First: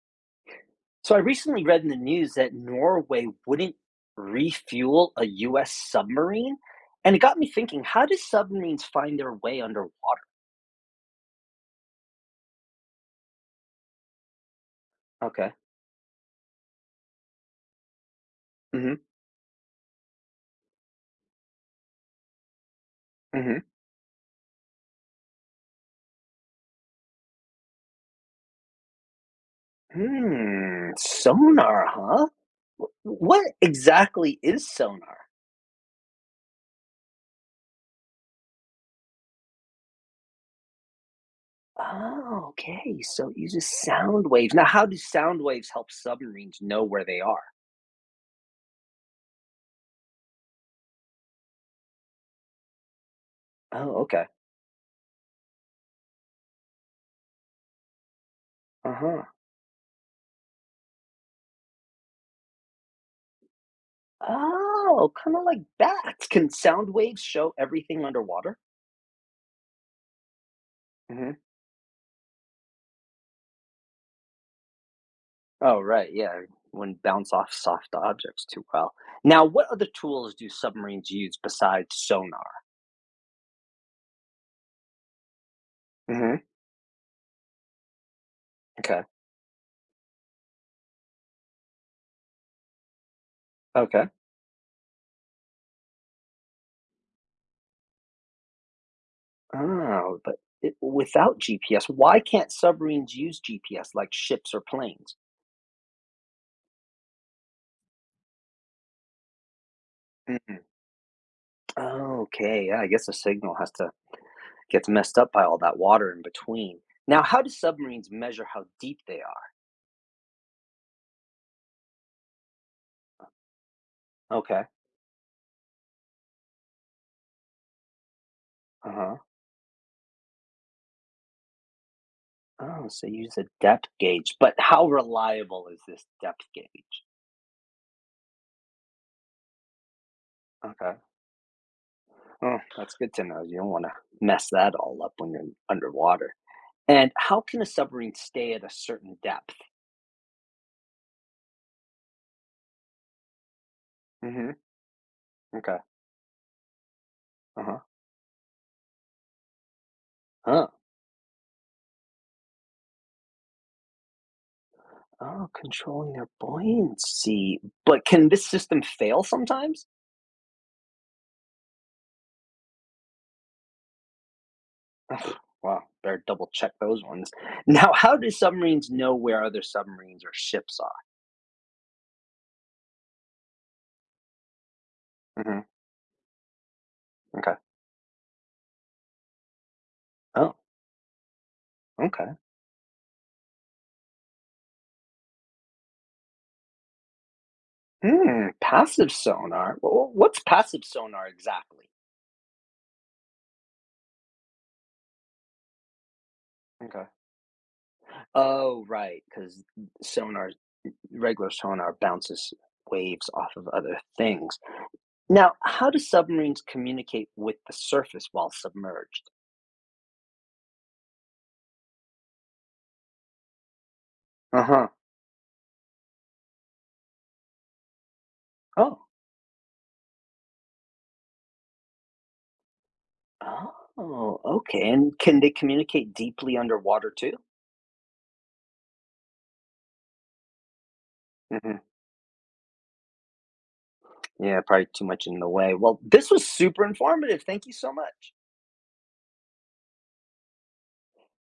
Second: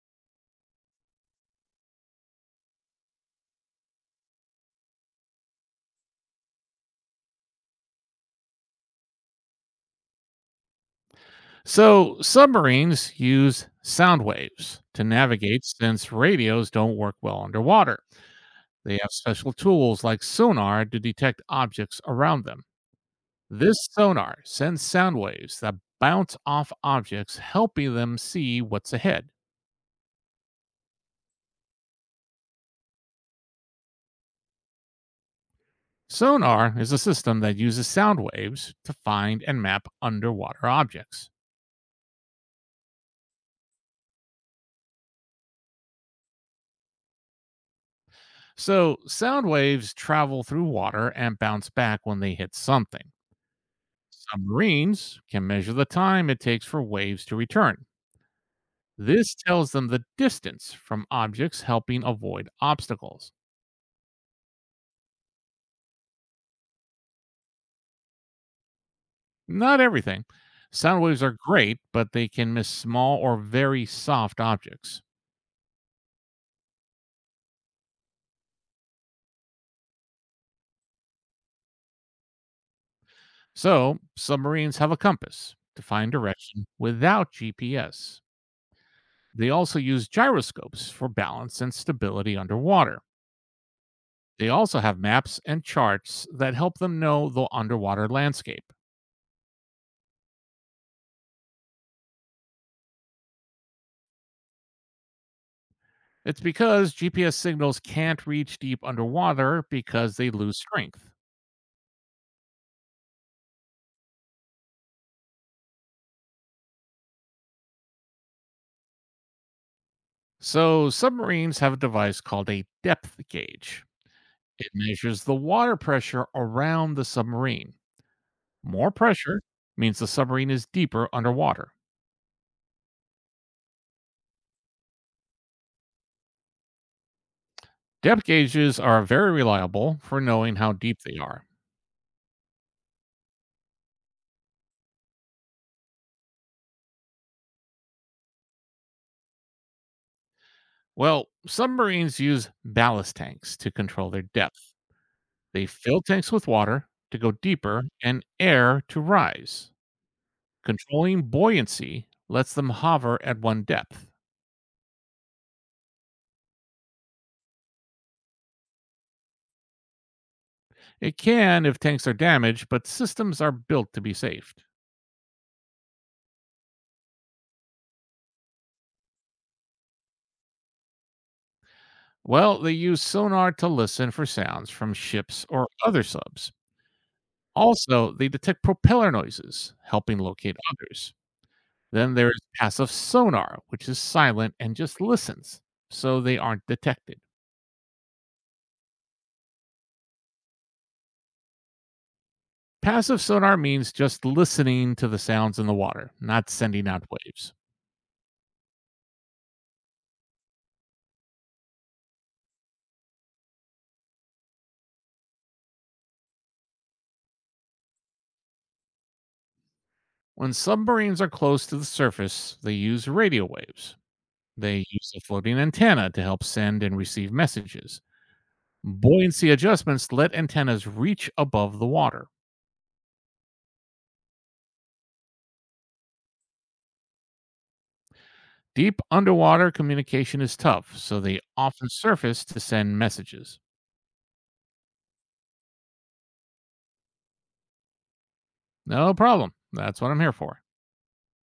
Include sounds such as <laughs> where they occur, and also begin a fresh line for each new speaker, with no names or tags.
So I recently read in the news that Norway wouldn't refuel a US submarine. And it got me thinking, how do submarines find their way underwater?
So, submarines use sound waves to
Okay.
navigate since radios don't work well underwater.
Mm-hmm.
They have special tools like sonar to detect objects around them.
Mm-hmm.
This sonar sends sound waves that bounce off objects, helping them see what's ahead.
Hmm. Sonar, huh? What exactly is sonar?
Sonar is a system that uses sound waves to find and map underwater objects.
Oh, okay. So it uses sound waves. Now, how do sound waves help submarines know where they are?
So, sound waves travel through water and bounce back when they hit something.
Oh, okay.
Submarines can measure the time it takes for waves to return.
Uh-huh.
This tells them the distance from objects, helping avoid obstacles.
Oh, kind of like bats. Can sound waves show everything underwater?
Not everything. Sound waves are great, but they can miss small or very soft objects.
Oh, right, yeah, wouldn't bounce off soft objects too well. Now, what other tools do submarines use besides sonar?
So, submarines have a compass to find
Mhm.
direction without GPS.
Okay.
They also use gyroscopes for balance and stability underwater.
okay
They also have maps and charts that help them know the underwater landscape.
Oh, but without GPS, why can't submarines use GPS like ships or planes?
It's because GPS signals can't reach deep underwater because they lose
Mhm.
strength.
Oh, okay, yeah, I guess the signal has to gets messed up by all that water in between. Now, how do submarines measure how deep they are?
So, submarines have a device called a depth gauge.
Okay.
It measures the water pressure around the submarine. More
Uh-huh.
pressure means the submarine is deeper underwater.
Oh, so use a depth gauge, but how reliable is this depth gauge?
Depth gauges are very reliable for knowing how
Okay.
deep they are.
Oh, that's good to know. You don't want to mess that all up when you're underwater. And how can a submarine stay at a certain depth?
Well, submarines use ballast tanks to control their
Hmm.
depth. They
Okay.
fill tanks with water to go
Uh-huh.
deeper and air to rise.
Huh.
Controlling buoyancy lets them hover at one depth.
Oh, controlling their buoyancy. But can this system fail sometimes?
It can if tanks are damaged, but systems are built to be safe.
Ugh, wow, better double check those ones. <laughs> Now, how do submarines know where other submarines or ships are?
Well, they use sonar to listen for sounds from ships
Hmm.
or other subs.
Okay.
Also, they detect propeller noises, helping
Oh,
locate others. Then there
okay.
is passive sonar, which is silent and just listens, so they aren't detected.
Hmm, passive sonar. What's passive sonar exactly?
Passive sonar means just listening to the sounds in the water, not sending out
Okay.
waves.
Oh, right, because sonar Regular sonar bounces waves off of other things. Now, how do submarines communicate with the surface while submerged?
When submarines are close to the surface, they use radio waves.
Uh
They
huh.
use a floating antenna to help send and receive messages.
Oh.
Buoyancy adjustments let antennas reach above the water.
Oh, okay. And can they communicate deeply underwater too?
Deep underwater communication is tough, so they
Hmm.
often surface to send messages.
Yeah, probably too much in the way. Well, this was super informative. Thank you so much.
No problem. That's what I'm here for.